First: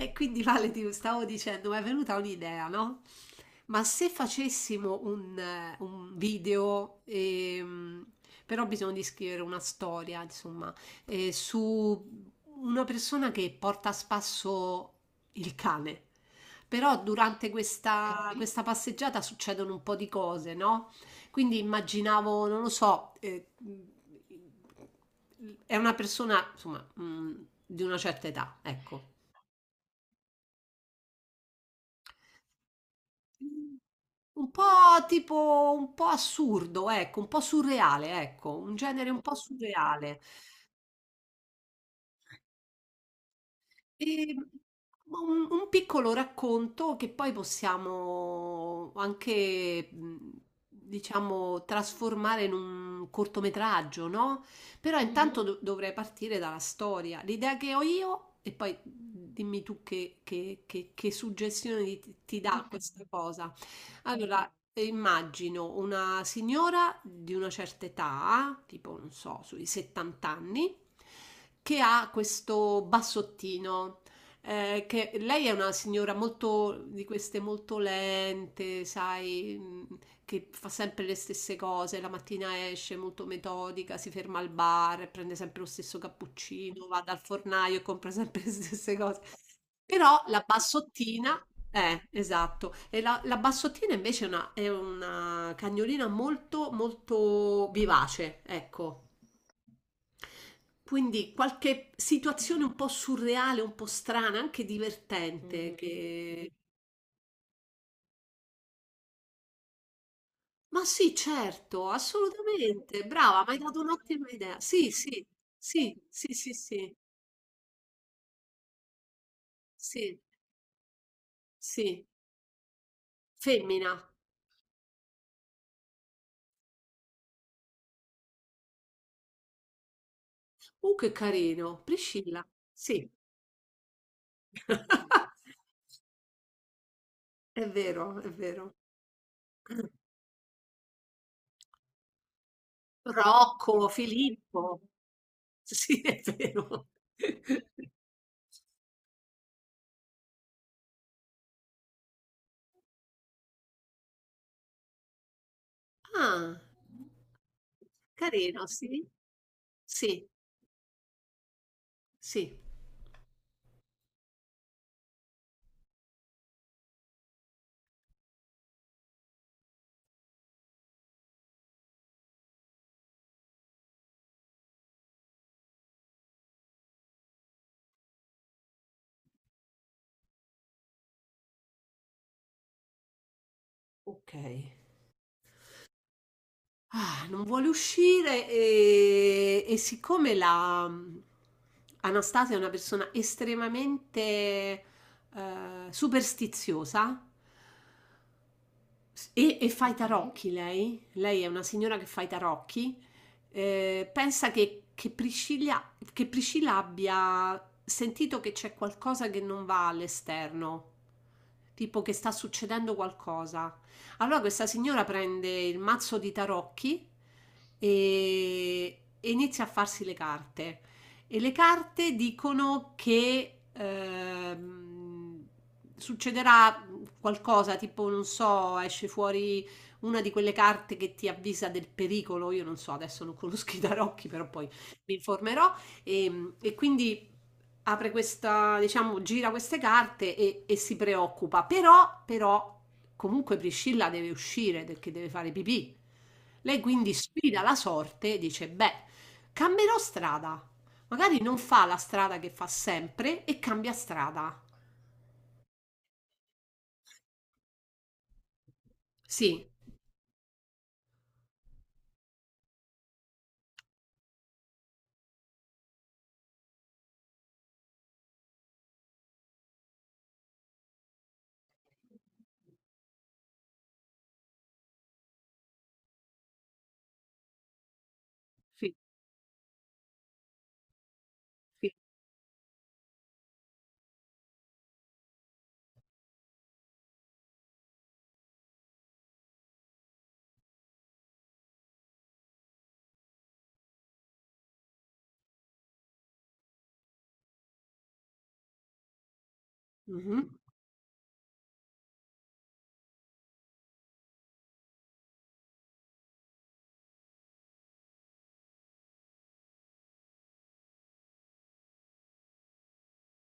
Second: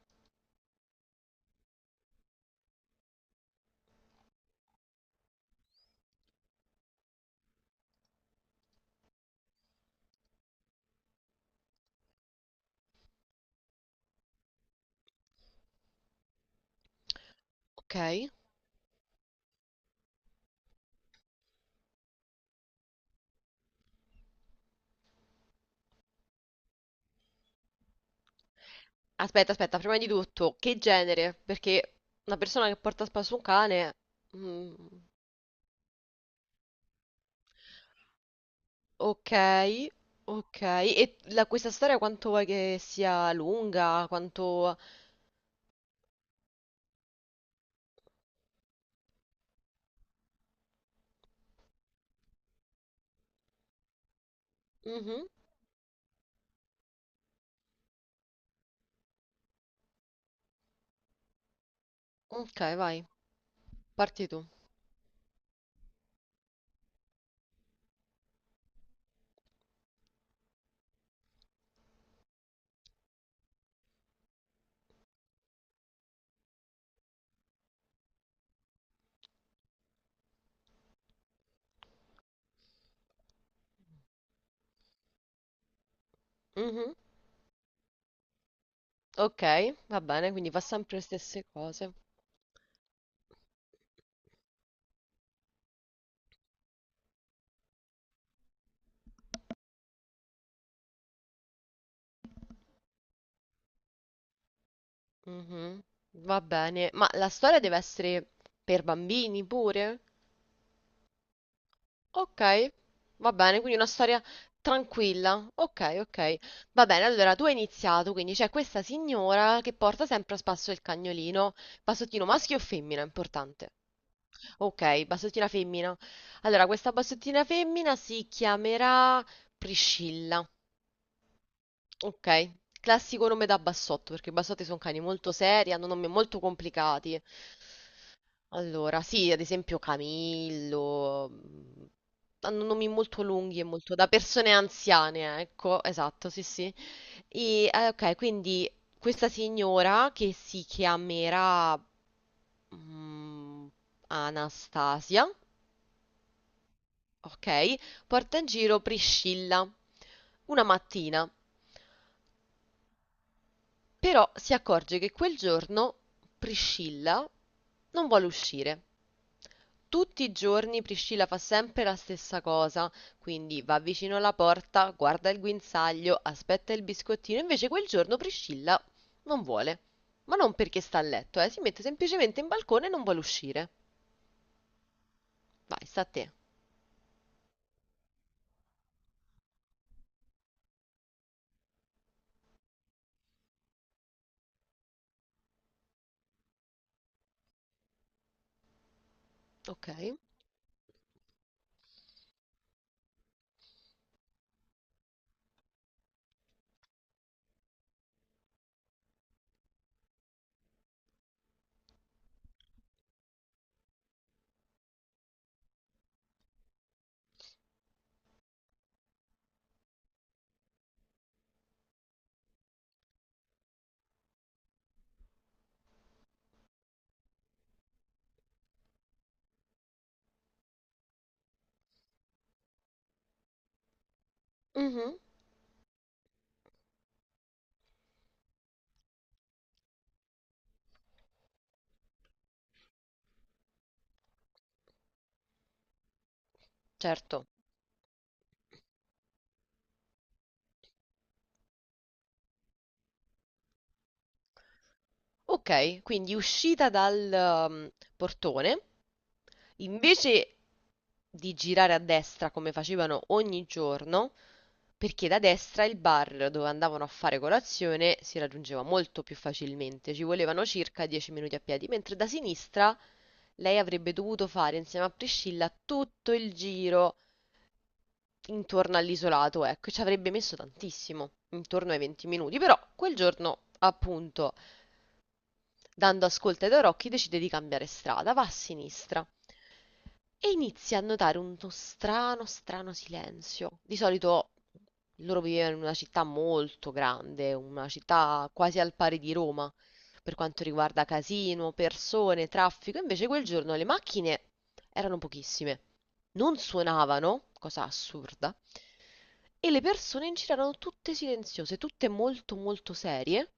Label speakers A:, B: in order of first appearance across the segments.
A: E quindi Vale, ti stavo dicendo, mi è venuta un'idea, no? Ma se facessimo un video, però bisogna di scrivere una storia, insomma, su una persona che porta a spasso il cane. Però durante
B: Ok.
A: questa passeggiata succedono un po' di cose, no? Quindi immaginavo, non lo so, è una persona, insomma, di una certa età, ecco.
B: Aspetta, aspetta, prima di tutto, che genere? Perché una persona che porta a spasso un cane...
A: Un
B: mm,
A: po' tipo un po' assurdo, ecco, un po' surreale, ecco, un genere un
B: ok,
A: po' surreale.
B: ok. E questa storia quanto vuoi che sia lunga?
A: Ehm,
B: Quanto...
A: ma un piccolo racconto che poi possiamo anche, diciamo, trasformare in un cortometraggio, no? Però
B: Mhm.
A: intanto mhm, dovrei partire dalla storia, l'idea che ho io, e poi dimmi tu che, che suggestione ti, ti
B: Ok,
A: dà questa
B: vai,
A: cosa.
B: parti tu.
A: Allora, immagino una signora di una certa età, tipo, non so, sui 70 anni, che ha questo bassottino. Eh, che lei è una signora molto di queste molto lente, sai, che fa sempre le stesse cose, la mattina esce molto metodica, si ferma al bar, prende sempre lo stesso cappuccino,
B: Mhm.
A: va dal fornaio e compra sempre le stesse cose.
B: Ok, va
A: Però
B: bene,
A: la
B: quindi fa sempre le
A: bassottina,
B: stesse cose.
A: esatto, e la bassottina invece è una cagnolina molto, molto vivace, ecco. Quindi qualche situazione un po' surreale, un po' strana, anche divertente, mm,
B: Mhm. Va
A: che
B: bene, ma la storia deve essere per bambini pure?
A: ma sì, certo,
B: Ok,
A: assolutamente.
B: va
A: Brava, mi hai
B: bene, quindi
A: dato
B: una storia
A: un'ottima idea. Sì, sì,
B: tranquilla.
A: sì,
B: Ok,
A: sì,
B: ok.
A: sì,
B: Va
A: sì,
B: bene, allora tu hai iniziato, quindi c'è questa signora che porta
A: sì,
B: sempre a spasso il cagnolino.
A: sì.
B: Bassottino maschio o femmina? Importante.
A: Femmina.
B: Ok, bassottina femmina. Allora, questa bassottina femmina si chiamerà Priscilla.
A: Che carino.
B: Ok,
A: Priscilla. Sì.
B: classico nome da bassotto, perché i bassotti sono cani molto seri, hanno nomi molto complicati.
A: È vero, è vero.
B: Allora, sì, ad esempio Camillo, hanno nomi molto lunghi e
A: Rocco,
B: molto da persone
A: Filippo.
B: anziane, ecco,
A: Sì, è
B: esatto, sì, sì.
A: vero.
B: Ok, quindi questa signora che si chiamerà mm, Anastasia,
A: Ah,
B: ok, porta in
A: carino,
B: giro
A: sì.
B: Priscilla
A: Sì,
B: una mattina,
A: sì.
B: però si accorge che quel giorno Priscilla non vuole uscire. Tutti i giorni Priscilla fa sempre la stessa cosa, quindi va vicino alla porta, guarda il guinzaglio, aspetta il biscottino, invece quel giorno Priscilla non vuole. Ma non perché sta a letto, si mette semplicemente in balcone e non vuole uscire.
A: Ok.
B: Vai, sta a te.
A: Ah, non vuole uscire e siccome la Anastasia è una persona estremamente superstiziosa, e fa
B: Ok.
A: i tarocchi lei? Lei è una signora che fa i tarocchi. Pensa che, che Priscilla abbia sentito che c'è qualcosa che non va all'esterno, tipo che sta succedendo qualcosa. Allora questa signora prende il mazzo di tarocchi e inizia a farsi le carte. E le carte dicono che succederà qualcosa tipo, non so, esce fuori una di quelle carte che ti avvisa del pericolo. Io non so, adesso non conosco i tarocchi, però poi mi
B: Mhm,
A: informerò. E quindi apre questa, diciamo, gira queste carte e si preoccupa. Però, comunque Priscilla deve uscire perché deve fare pipì. Lei quindi
B: certo.
A: sfida la sorte e dice: beh, cambierò strada. Magari non fa la strada che fa sempre e cambia strada.
B: Ok, quindi uscita dal um, portone,
A: Sì,
B: invece di girare a destra come facevano ogni giorno, perché da destra il bar dove andavano a fare colazione si raggiungeva molto più facilmente, ci volevano circa 10 minuti a piedi, mentre da sinistra lei avrebbe dovuto fare insieme a Priscilla tutto il giro
A: sì,
B: intorno all'isolato, ecco, e ci avrebbe messo tantissimo,
A: sì.
B: intorno ai 20 minuti. Però quel giorno, appunto, dando ascolto ai Dorocchi, decide di cambiare strada, va a sinistra. E inizia a notare uno strano, strano silenzio. Di solito loro vivevano in una città molto grande, una città quasi al pari di Roma, per
A: Mhm,
B: quanto riguarda casino, persone, traffico. Invece quel giorno le macchine erano pochissime, non suonavano, cosa assurda, e le persone in giro erano tutte silenziose, tutte molto molto serie,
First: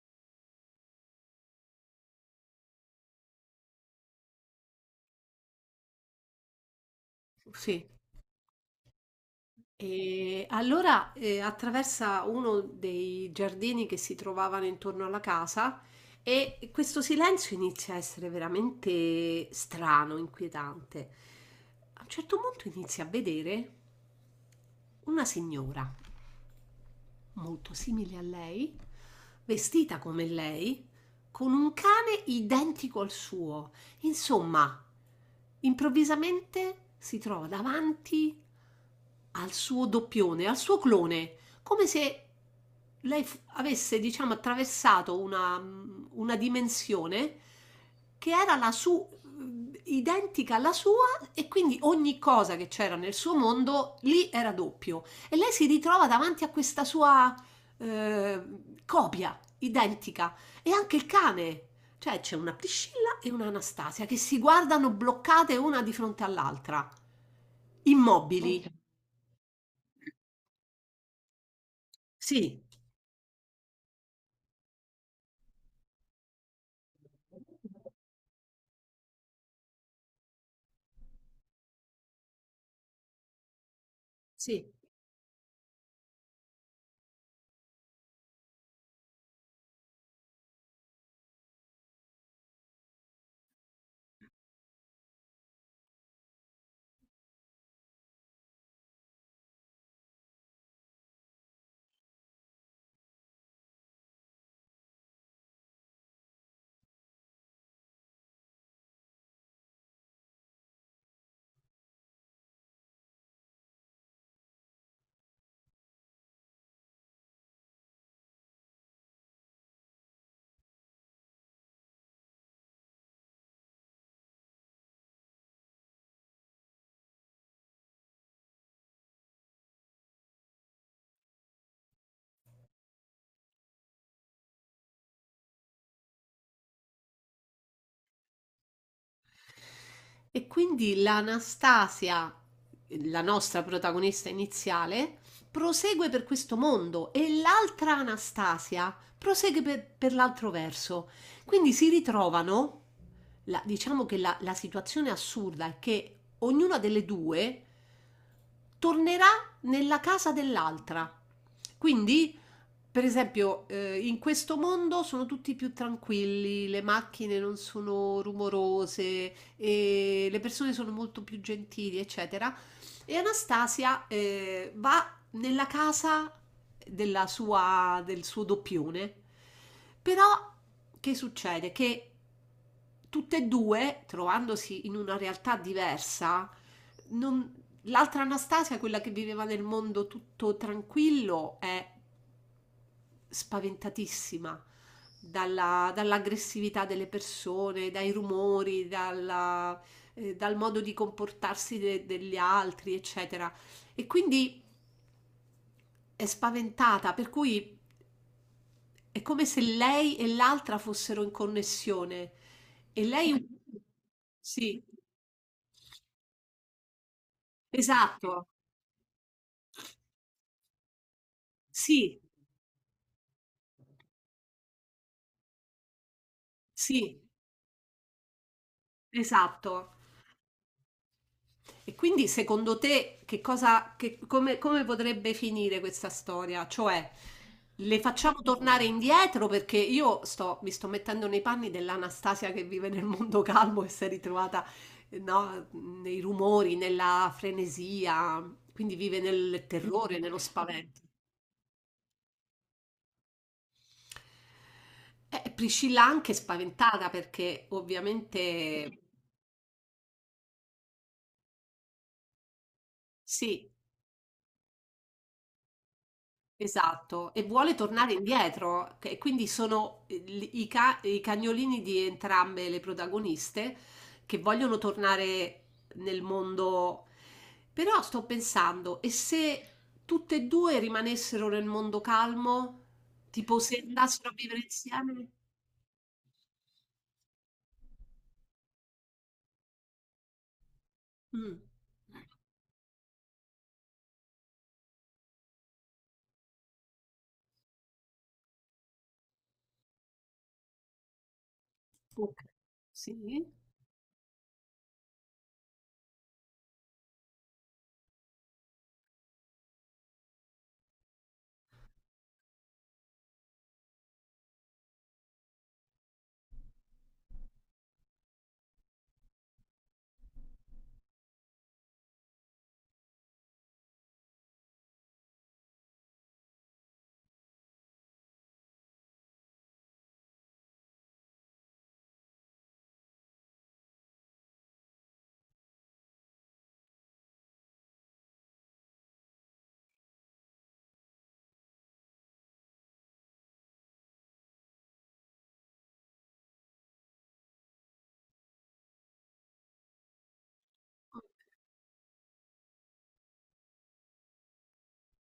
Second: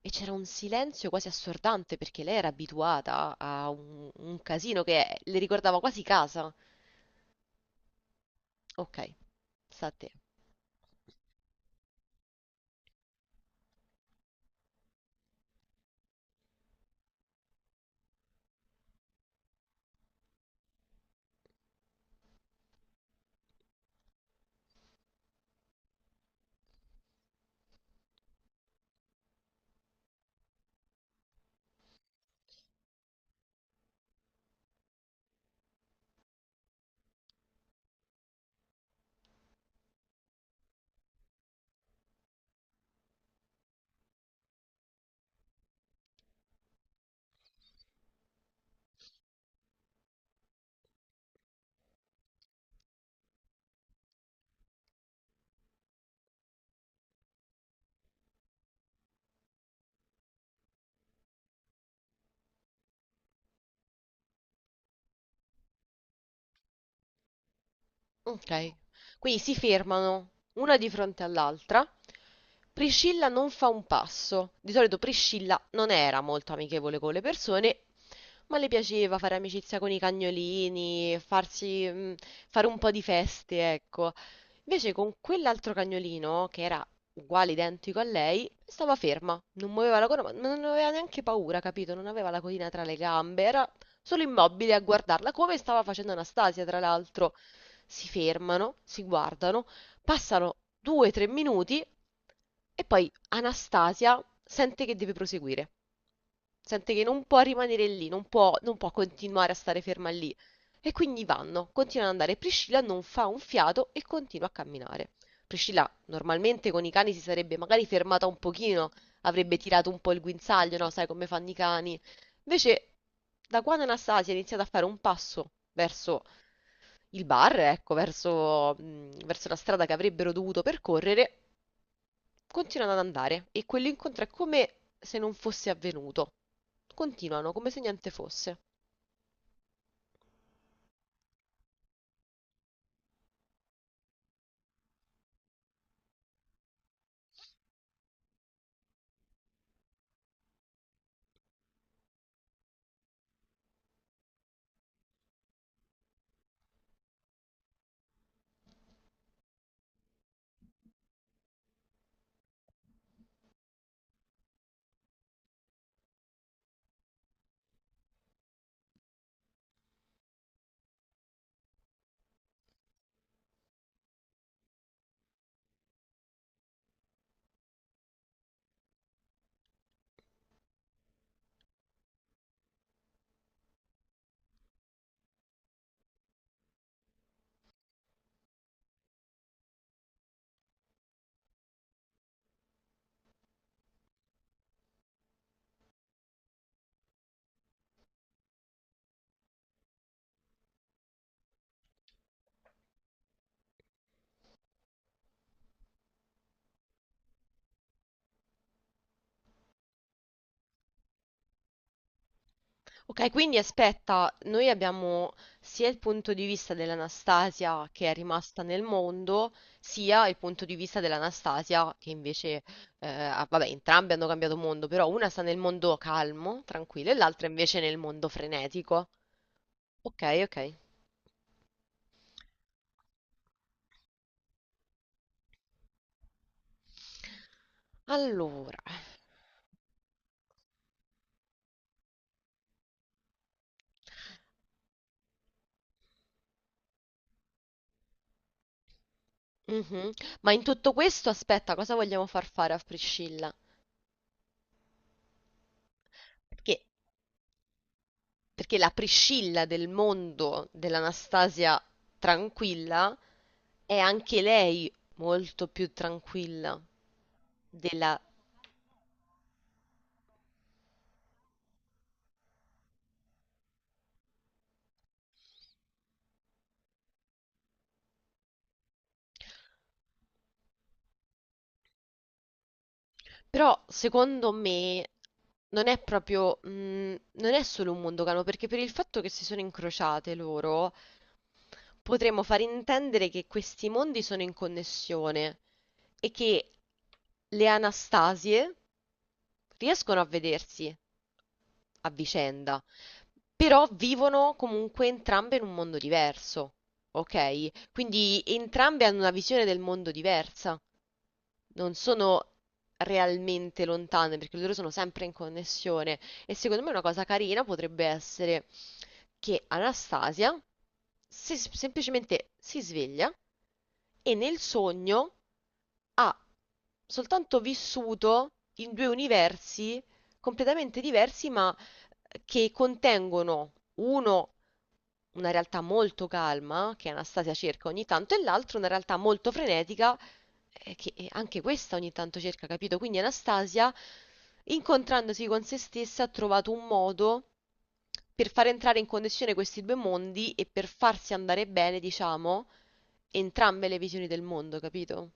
B: e c'era un silenzio quasi assordante perché lei era abituata a un casino che le ricordava quasi casa.
A: sì,
B: Ok, sta a te.
A: e allora attraversa uno dei giardini che si trovavano intorno alla casa e questo silenzio inizia a essere veramente strano, inquietante. A un certo punto inizia a vedere una signora molto simile a lei, vestita come lei, con un cane identico al suo. Insomma, improvvisamente si trova davanti al suo doppione, al suo clone, come se lei avesse, diciamo, attraversato una, una dimensione che era identica alla sua e quindi ogni cosa che c'era nel suo mondo lì era doppio. E lei si ritrova davanti a questa sua eh, copia identica e anche il cane. Cioè c'è una Priscilla e una Anastasia che si guardano bloccate una di fronte all'altra, immobili. Ok.
B: Ok. Quindi si fermano una di fronte all'altra.
A: Sì,
B: Priscilla non fa un passo. Di solito Priscilla non era molto amichevole con le persone. Ma le piaceva fare amicizia con i cagnolini, farsi, fare un po' di feste, ecco.
A: sì.
B: Invece con quell'altro cagnolino, che era uguale, identico a lei, stava ferma, non muoveva la coda, ma non aveva neanche paura, capito? Non aveva la codina tra le gambe, era solo immobile a guardarla, come stava facendo Anastasia, tra l'altro. Si fermano, si guardano, passano 2-3 minuti e poi Anastasia sente che deve proseguire. Sente che non può rimanere lì, non può, non può continuare a stare ferma lì. E quindi vanno, continuano ad andare. Priscilla non fa un fiato e continua a camminare. Priscilla normalmente con i cani si sarebbe magari fermata un pochino, avrebbe tirato un po' il guinzaglio, no? Sai come fanno i cani. Invece, da quando Anastasia ha iniziato a fare un passo verso il bar, ecco, verso la strada che avrebbero dovuto percorrere, continuano ad andare e quell'incontro è come se non fosse avvenuto. Continuano come se niente fosse.
A: E quindi l'Anastasia, la nostra protagonista iniziale, prosegue per questo mondo e l'altra Anastasia prosegue per l'altro verso. Quindi si ritrovano, la- diciamo che la situazione assurda è che ognuna delle due tornerà nella casa dell'altra. Quindi, per esempio, in questo mondo sono tutti più tranquilli, le macchine non sono rumorose, e le persone sono molto più gentili, eccetera. E Anastasia va nella casa della sua, del suo doppione, però che succede? Che tutte e due, trovandosi in una realtà diversa, non- l'altra Anastasia, quella che viveva nel mondo tutto tranquillo, è spaventatissima dall'aggressività delle persone, dai rumori, dal modo di comportarsi degli altri, eccetera. E quindi è spaventata, per cui è come se lei e l'altra fossero in connessione. E
B: Ok,
A: lei... un-
B: quindi aspetta, noi
A: Sì,
B: abbiamo sia il punto di vista dell'Anastasia che è
A: esatto,
B: rimasta nel mondo, sia il punto di vista dell'Anastasia che
A: sì,
B: invece, vabbè, entrambe hanno cambiato mondo, però una sta nel mondo calmo, tranquillo, e
A: sì,
B: l'altra invece nel mondo frenetico.
A: esatto.
B: Ok, ok.
A: E quindi secondo te che cosa, che- come, come potrebbe finire questa storia? Cioè, le facciamo
B: Allora,
A: tornare indietro perché io mi sto mettendo nei panni dell'Anastasia che vive nel mondo calmo e si è ritrovata, no, nei rumori, nella frenesia, quindi vive nel
B: mhm.
A: terrore, nello
B: Ma in tutto
A: spavento.
B: questo, aspetta, cosa vogliamo far fare a Priscilla?
A: Priscilla anche
B: Perché,
A: spaventata perché
B: perché la
A: ovviamente
B: Priscilla del mondo dell'Anastasia tranquilla
A: sì,
B: è anche lei molto più tranquilla
A: esatto, e vuole tornare
B: della...
A: indietro, che- e quindi sono i, i cagnolini di entrambe le protagoniste che vogliono tornare nel mondo. Però sto pensando, e se tutte e due rimanessero nel mondo calmo? Tipo se
B: Però,
A: andassero a
B: secondo
A: vivere
B: me,
A: insieme?
B: non è proprio, non è solo un mondo cano, perché per il fatto che si sono incrociate loro,
A: Mm.
B: potremmo far intendere che questi mondi sono in connessione e che le Anastasie riescono a vedersi a
A: Ok,
B: vicenda,
A: sì.
B: però vivono comunque entrambe in un mondo diverso, ok? Quindi entrambe hanno una visione del mondo diversa, non sono realmente lontane perché loro sono sempre in connessione e secondo me una cosa carina potrebbe essere che Anastasia semplicemente si sveglia e nel sogno ha soltanto vissuto in due universi completamente diversi, ma che contengono uno una realtà molto calma, che Anastasia cerca ogni tanto, e l'altro una realtà molto frenetica, che anche questa ogni tanto cerca, capito? Quindi Anastasia, incontrandosi con se stessa, ha trovato un modo per far entrare in connessione questi due mondi e per farsi andare bene, diciamo, entrambe le visioni del mondo, capito?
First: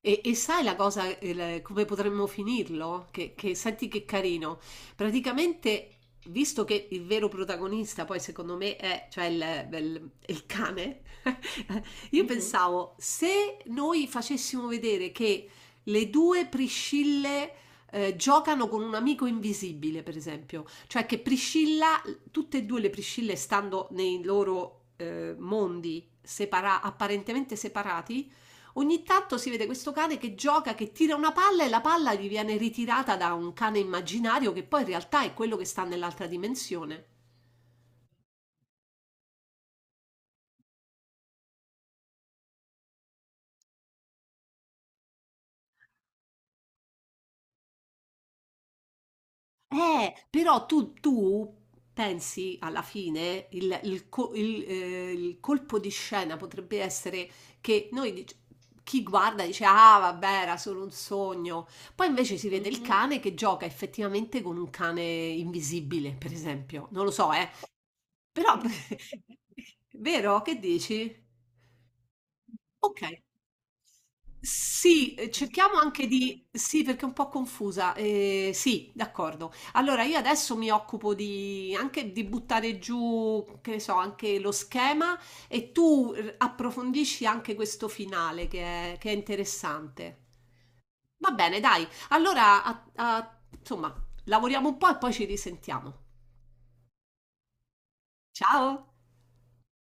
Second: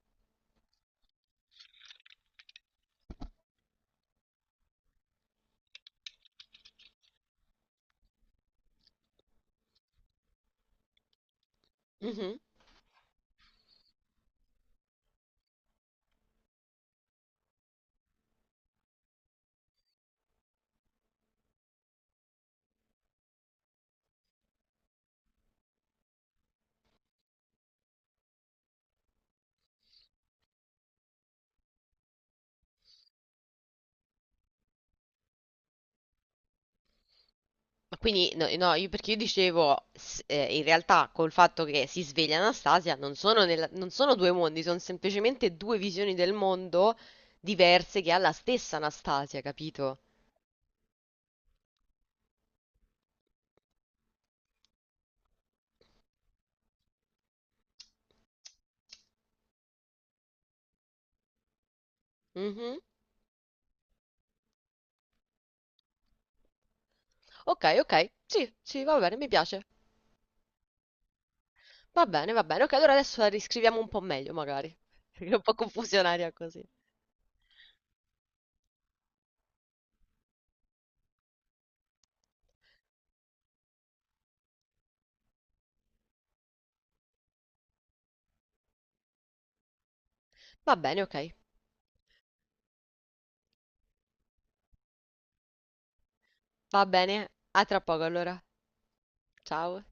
A: E sai la cosa, la- come potremmo finirlo? Che- senti che carino. Praticamente, visto che il vero protagonista, poi secondo me è, cioè il cane, io mhm,
B: Mhm.
A: pensavo se noi facessimo vedere che le due Priscille giocano con un amico invisibile, per esempio, cioè che Priscilla, tutte e due le Priscille stando nei loro apparentemente separati. Ogni tanto si vede questo cane che gioca, che tira una palla e la palla gli viene ritirata da un cane immaginario che poi in realtà è quello che sta nell'altra dimensione.
B: Ma quindi, no, no, io perché io dicevo, in realtà col fatto che si sveglia Anastasia, non sono, non sono due mondi, sono semplicemente due visioni del mondo diverse che ha la stessa Anastasia, capito?
A: Però tu pensi alla fine, il colpo di scena potrebbe essere che noi, dic- chi guarda dice, ah vabbè, era solo un sogno. Poi invece si vede il
B: Mhm.
A: mhm, cane che gioca effettivamente con un cane invisibile, per esempio. Non lo so, eh.
B: Ok, ok, sì,
A: Però,
B: sì, va bene, mi piace.
A: vero? Che dici?
B: Va bene, ok, allora
A: Okay.
B: adesso la riscriviamo un po' meglio magari,
A: Sì,
B: perché è un po'
A: cerchiamo anche
B: confusionaria
A: di
B: così.
A: sì, perché è un po' confusa. Sì, d'accordo. Allora io adesso mi occupo di anche di buttare giù, che ne so, anche lo schema e tu r approfondisci anche questo finale che è interessante.
B: Va bene, ok,
A: Va bene, dai. Allora a a insomma, lavoriamo un po' e poi ci risentiamo.
B: va bene, a tra poco allora.
A: Ciao.
B: Ciao.